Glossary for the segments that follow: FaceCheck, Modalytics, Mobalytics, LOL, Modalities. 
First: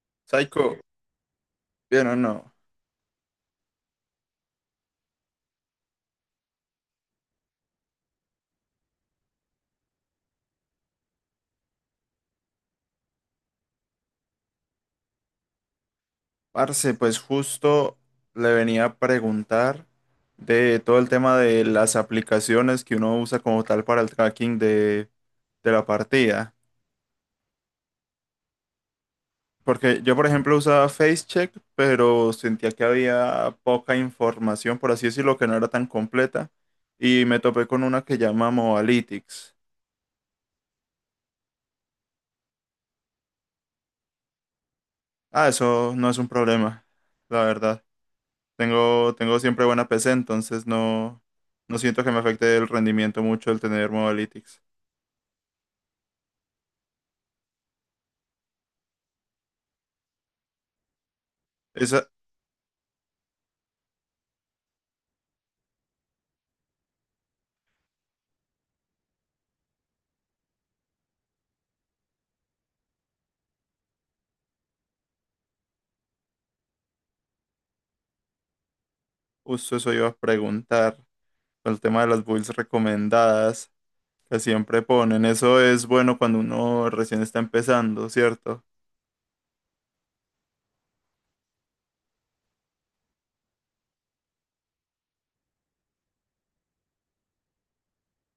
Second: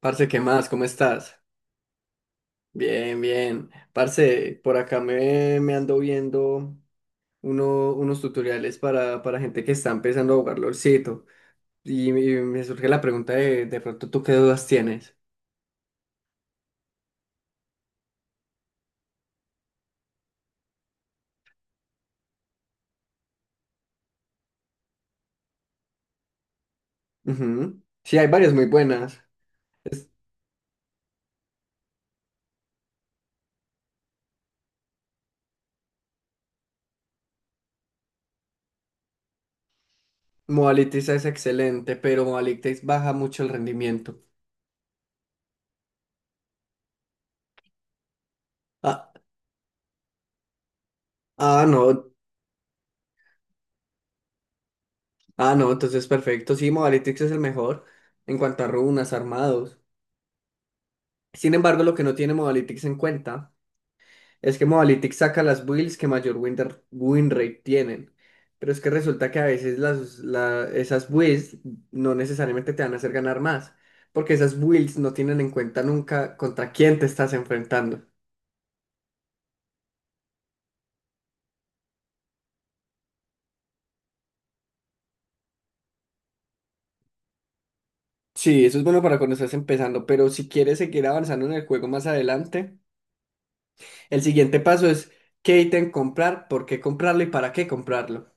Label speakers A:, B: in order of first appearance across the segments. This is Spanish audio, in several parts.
A: Parce, ¿qué más?
B: Psycho,
A: ¿Cómo estás?
B: bien o no.
A: Bien, bien. Parce, por acá me ando viendo unos tutoriales para gente que está empezando a jugar LOLcito. Y me surge la pregunta de pronto, ¿tú qué dudas tienes?
B: Parce, pues justo le venía a preguntar de todo el tema de las aplicaciones que uno usa como tal para el tracking de la partida.
A: Ujú. Sí, hay varias muy buenas.
B: Porque
A: Es-
B: yo, por ejemplo, usaba FaceCheck, pero sentía que había poca información, por así decirlo, que no era tan completa. Y me topé con una que llama Mobalytics.
A: Modalities es excelente, pero Modalities baja mucho el rendimiento.
B: Ah, eso no es un problema, la verdad.
A: Ah,
B: Tengo siempre buena PC, entonces no, no siento que
A: no.
B: me afecte el rendimiento mucho el tener Modalytics.
A: Ah, no, entonces perfecto. Sí, Modalities es el mejor en cuanto a runas, armados. Sin embargo, lo
B: Esa,
A: que no tiene Modalities en cuenta es que Modalytics saca las builds que mayor win rate tienen. Pero es que resulta que a veces esas builds no necesariamente te van a hacer ganar más. Porque esas builds no tienen en cuenta nunca contra quién te estás enfrentando.
B: justo eso iba a preguntar, con el tema de las builds recomendadas que siempre ponen. Eso es bueno cuando uno recién está empezando,
A: Sí,
B: ¿cierto?
A: eso es bueno para cuando estás empezando. Pero si quieres seguir avanzando en el juego más adelante, el siguiente paso es qué ítem comprar, por qué comprarlo y para qué comprarlo.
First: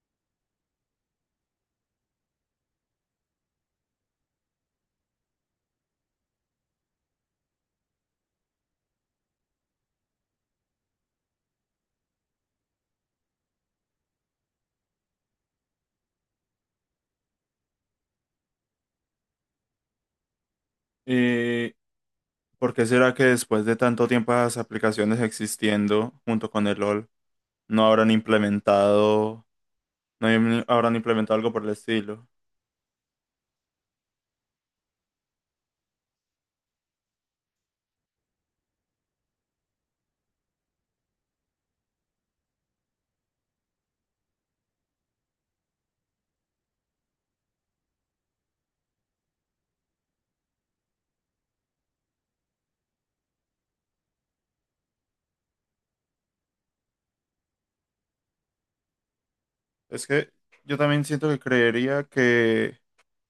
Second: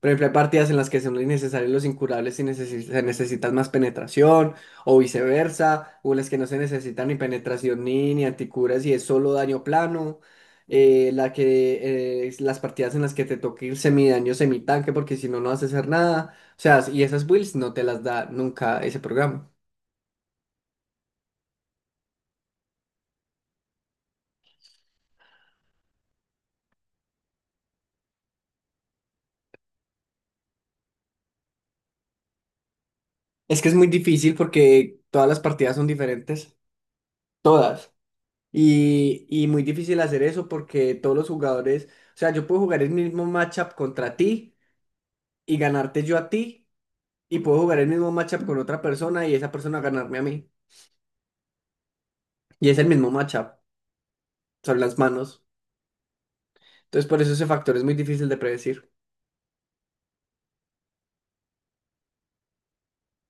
A: Por ejemplo, hay partidas en las que son innecesarios los incurables y se necesitan más penetración, o viceversa, o en las que no se necesita ni penetración ni anticuras y es solo daño plano. Es las partidas en las que te toca ir semidaño, semitanque, porque si no, no vas a hacer nada. O sea, y esas builds no te las da nunca ese programa.
B: ¿Y por qué será que después de tanto tiempo las aplicaciones existiendo junto con el LOL no habrán implementado, no habrán implementado algo por el estilo?
A: Es que es muy difícil porque todas las partidas son diferentes, todas. Y muy difícil hacer eso porque todos los jugadores, o sea, yo puedo jugar el mismo matchup contra ti y ganarte yo a ti y puedo jugar el mismo matchup con otra persona y esa persona ganarme a mí. Y es el mismo matchup, son las manos. Entonces por eso ese factor es muy difícil de predecir.
B: Es que yo también siento que creería que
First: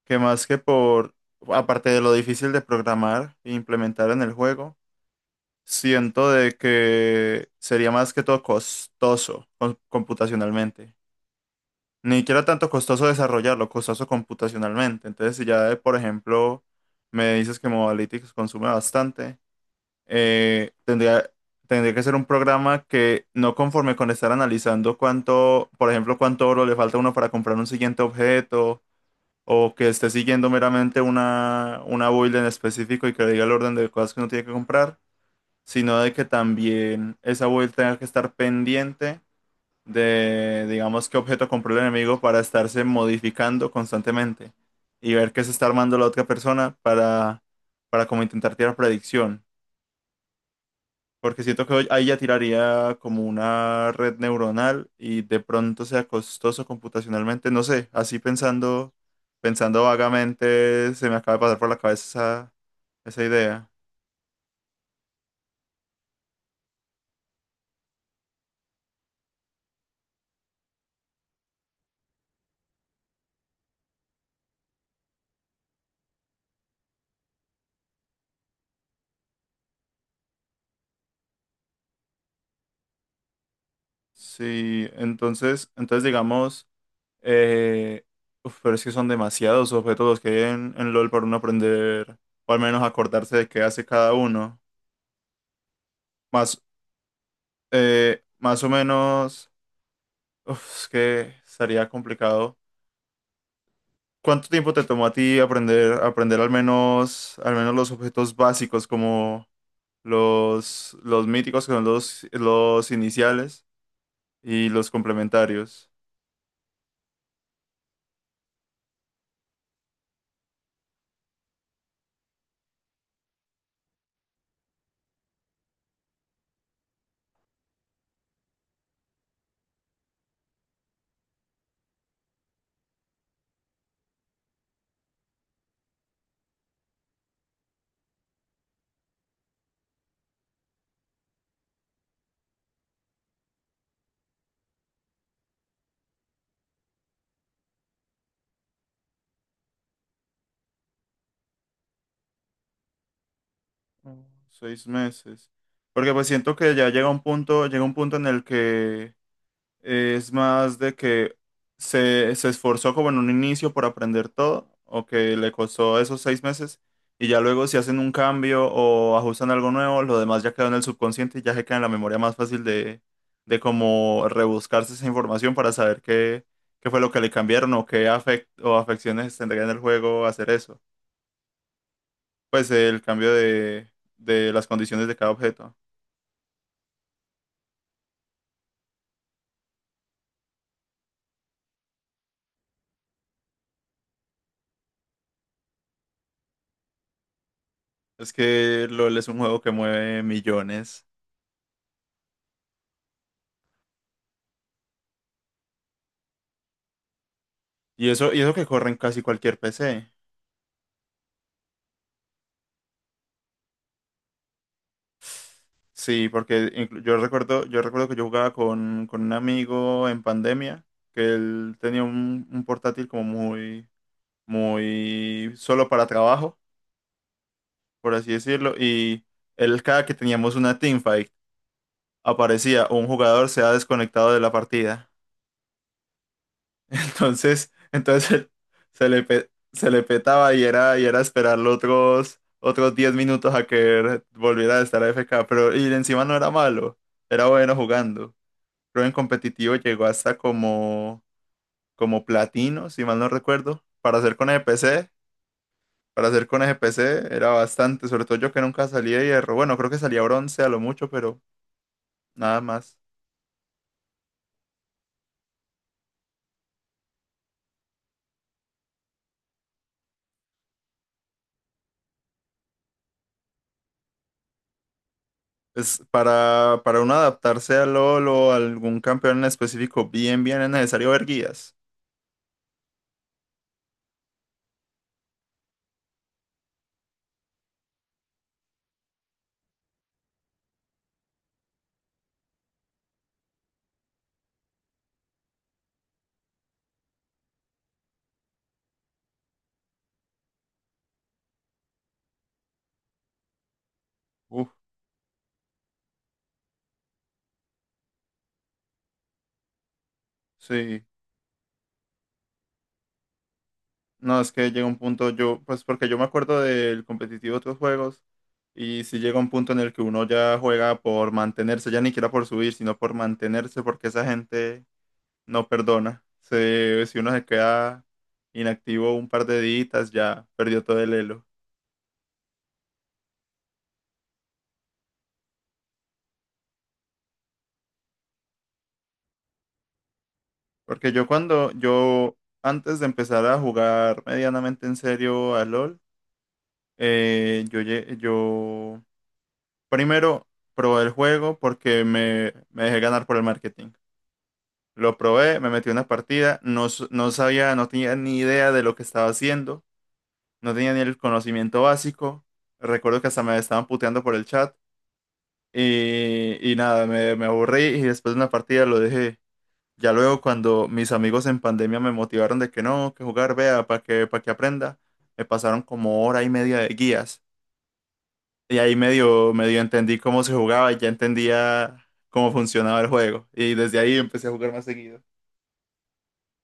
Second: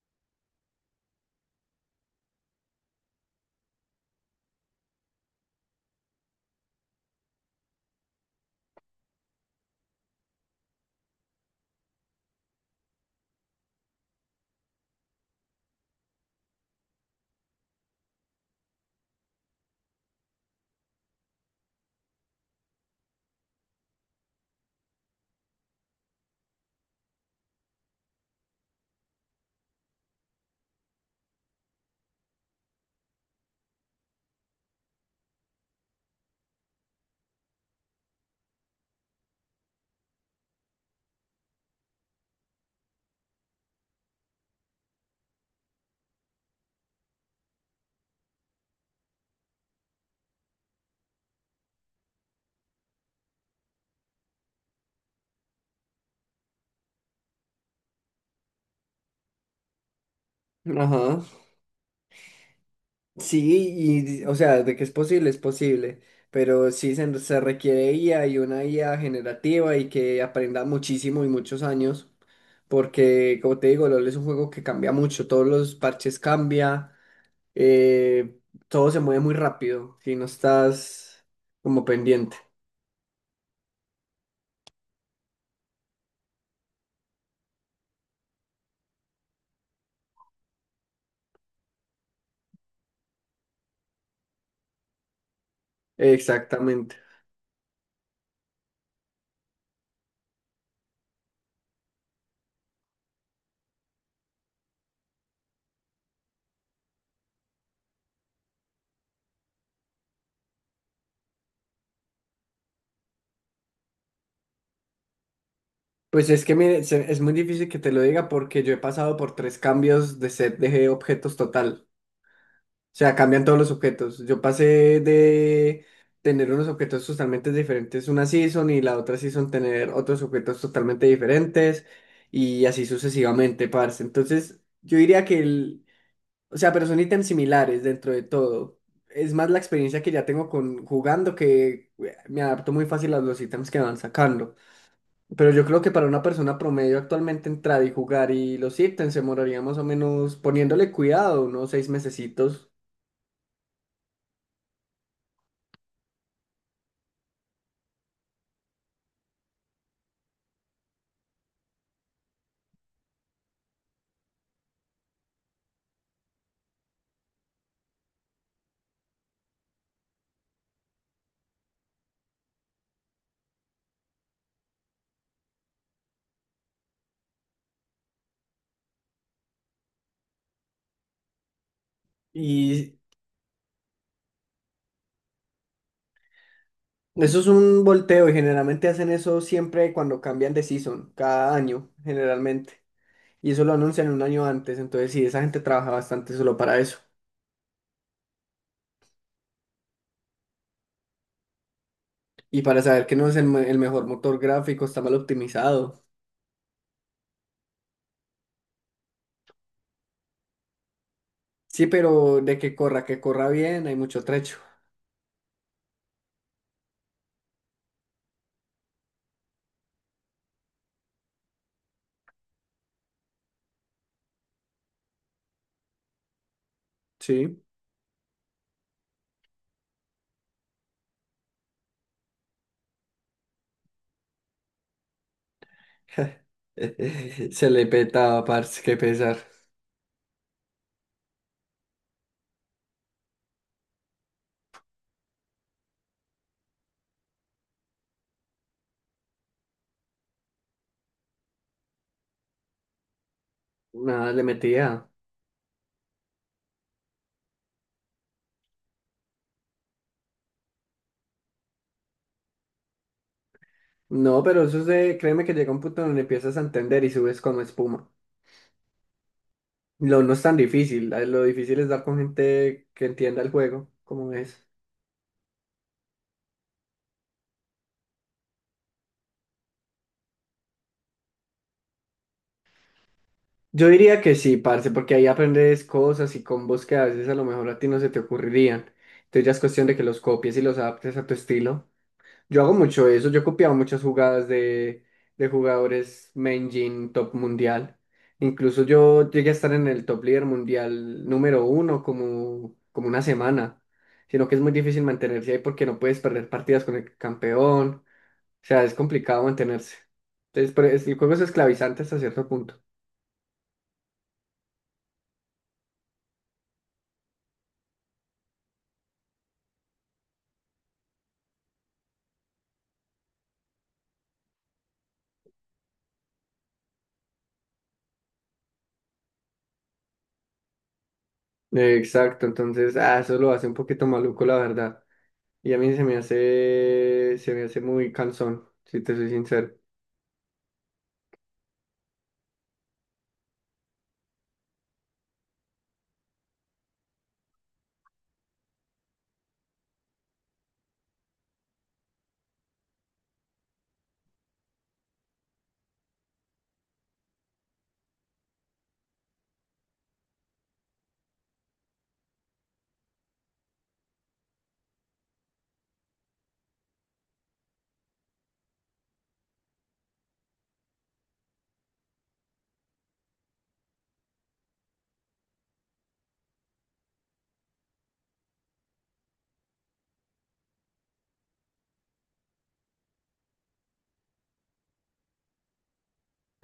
B: más que por, aparte de lo difícil de programar e implementar en el juego, siento de que sería más que todo costoso computacionalmente. Ni siquiera tanto costoso desarrollarlo, costoso computacionalmente. Entonces, si ya, por ejemplo, me dices que Modalytics consume bastante, eh, tendría, tendría que ser un programa que no conforme con estar analizando cuánto, por ejemplo, cuánto oro le falta a uno para comprar un siguiente objeto, o que esté siguiendo meramente una build en específico y que diga el orden de cosas que uno tiene que comprar, sino de que también esa build tenga que estar pendiente de, digamos, qué objeto compró el enemigo para estarse modificando constantemente y ver qué se está armando la otra persona para como intentar tirar predicción. Porque siento que ahí ya tiraría como una red neuronal y de pronto sea costoso computacionalmente, no sé, así pensando, pensando vagamente, se me
A: Ajá.
B: acaba de pasar por la cabeza esa, esa idea.
A: Sí, y o sea, de que es posible, pero sí se requiere IA y una IA generativa y que aprenda muchísimo y muchos años, porque como te digo, LOL es un juego que cambia mucho, todos los parches cambia, eh, todo se mueve muy rápido si no estás como pendiente.
B: Sí, entonces, entonces digamos, eh, uf, pero es que son demasiados objetos los que hay en LOL para uno aprender, o al menos acordarse de qué hace cada uno. Más,
A: Exactamente.
B: más o menos, uf, es que estaría complicado. ¿Cuánto tiempo te tomó a ti aprender, aprender al menos los objetos básicos como los míticos, que son los iniciales, y los complementarios?
A: Pues es que mire, es muy difícil que te lo diga porque yo he pasado por tres cambios de set de objetos total. O sea, cambian todos los objetos. Yo pasé de tener unos objetos totalmente diferentes una season y la otra season tener otros objetos totalmente diferentes y así sucesivamente, parce. Entonces, yo diría que o sea, pero son ítems similares dentro de todo. Es más la experiencia que ya tengo con jugando que me adapto muy fácil a los ítems que van sacando. Pero yo creo que para una persona promedio actualmente entrar y jugar y los ítems se demoraría más o menos poniéndole cuidado, unos 6 mesecitos.
B: Mm, 6 meses. Porque pues siento que ya llega un punto en el que es más de que se esforzó como en un inicio por aprender todo, o que le costó esos 6 meses, y ya luego si hacen un cambio o ajustan algo nuevo, lo demás ya quedó en el subconsciente y ya se queda en la memoria más fácil de como rebuscarse esa información para saber qué, qué fue lo que le cambiaron o o afecciones tendría en el juego hacer eso. Pues
A: Y
B: el cambio de las condiciones de cada objeto.
A: eso es un volteo y generalmente hacen eso siempre cuando cambian de season, cada año, generalmente. Y eso lo anuncian un año antes, entonces sí, esa gente trabaja bastante solo para eso.
B: Es que LOL es un juego que mueve millones.
A: Y para saber que no es el mejor motor gráfico, está mal optimizado.
B: Y eso que corre en casi cualquier PC.
A: Sí, pero de que corra bien, hay mucho trecho.
B: Sí, porque yo recuerdo que yo jugaba con un amigo en pandemia, que él tenía un portátil como muy, muy solo para trabajo,
A: Sí.
B: por así decirlo, y él cada que teníamos una teamfight, aparecía un jugador se ha desconectado de la partida.
A: Se
B: Entonces,
A: le petaba,
B: entonces
A: parce, qué pesar.
B: se le petaba y era esperarlo otros, otros 10 minutos a que volviera a estar AFK. Pero y encima no era malo, era bueno jugando. Creo en competitivo llegó hasta como, como platino, si mal no recuerdo. Para
A: Nada,
B: hacer
A: le
B: con
A: metía.
B: EPC, para hacer con EPC era bastante, sobre todo yo que nunca salía de hierro. Bueno, creo que salía bronce a lo mucho, pero nada más.
A: No, pero eso es de, créeme que llega un punto donde empiezas a entender y subes como espuma. Lo no es tan difícil, lo difícil es dar con gente que entienda el juego, como es.
B: Es para uno adaptarse al LoL o a algún campeón en específico, bien, bien es necesario ver guías.
A: Yo diría que sí, parce, porque ahí aprendes cosas y combos que a veces a lo mejor a ti no se te ocurrirían. Entonces ya es cuestión de que los copies y los adaptes a tu estilo. Yo hago mucho eso, yo he copiado muchas jugadas de jugadores main gen top mundial. Incluso yo llegué a estar en el top líder mundial número 1 como, como una semana, sino que es
B: Uf,
A: muy difícil mantenerse ahí porque no puedes perder partidas con el campeón, o sea, es complicado mantenerse. Entonces,
B: sí.
A: el juego es esclavizante hasta cierto punto.
B: No, es que llega un punto, yo, pues porque yo me acuerdo del competitivo de otros juegos, y si llega un punto en el que uno ya juega por mantenerse, ya ni siquiera por subir, sino por mantenerse, porque esa gente no perdona. Se, si uno se queda inactivo un par de días, ya perdió todo el elo.
A: Exacto, entonces, ah, eso lo hace un poquito maluco, la verdad. Y a mí se me hace muy cansón, si te soy sincero.
B: Porque yo cuando, yo antes de empezar a jugar medianamente en serio a LOL, yo primero, probé el juego porque me dejé ganar por el marketing. Lo probé, me metí una partida, no, no sabía, no tenía ni idea de lo que estaba haciendo, no tenía ni el conocimiento básico. Recuerdo que hasta me estaban puteando por el chat y nada, me aburrí y después de una partida lo dejé. Ya luego cuando mis amigos en pandemia me motivaron de que no, que jugar, vea, para que aprenda, me pasaron como hora y media de guías. Y ahí medio, medio entendí cómo se jugaba y ya entendía cómo funcionaba el juego. Y desde ahí empecé a jugar más seguido.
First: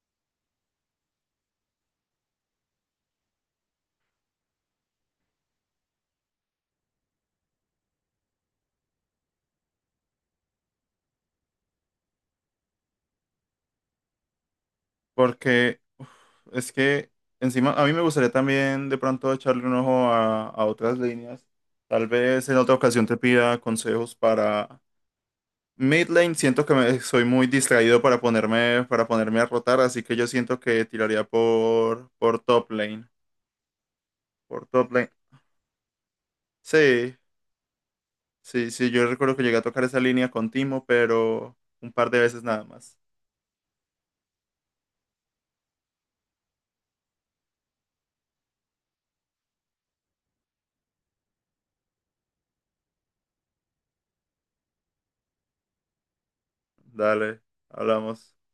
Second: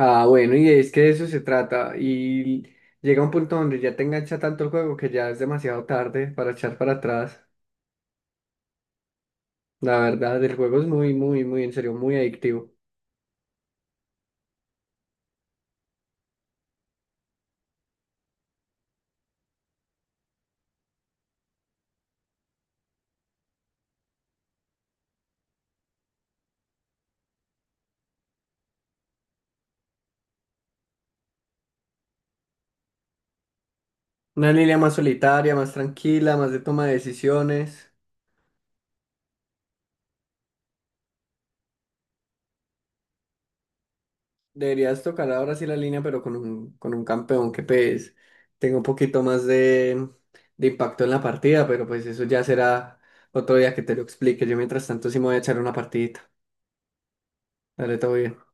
A: Ah, bueno, y es que de eso se trata. Y llega un punto donde ya te engancha tanto el juego que ya es demasiado tarde para echar para atrás. La verdad, el juego es en serio, muy adictivo.
B: Porque uf, es que encima a mí me gustaría también de pronto echarle un ojo a otras líneas. Tal vez en otra ocasión te pida consejos para mid lane. Siento que soy muy distraído para ponerme a rotar, así que yo siento que tiraría por top lane.
A: Una
B: Por
A: línea
B: top
A: más
B: lane.
A: solitaria, más tranquila, más de toma de
B: Sí.
A: decisiones.
B: Sí, sí, yo recuerdo que llegué a tocar esa línea con Timo, pero un par de veces nada más.
A: Deberías tocar ahora sí la línea, pero con con un campeón que pues tenga un poquito más de impacto en la partida, pero pues eso ya será otro día que te lo explique. Yo mientras tanto sí me voy a echar una partidita.
B: Dale,
A: Dale, todo
B: hablamos.
A: bien.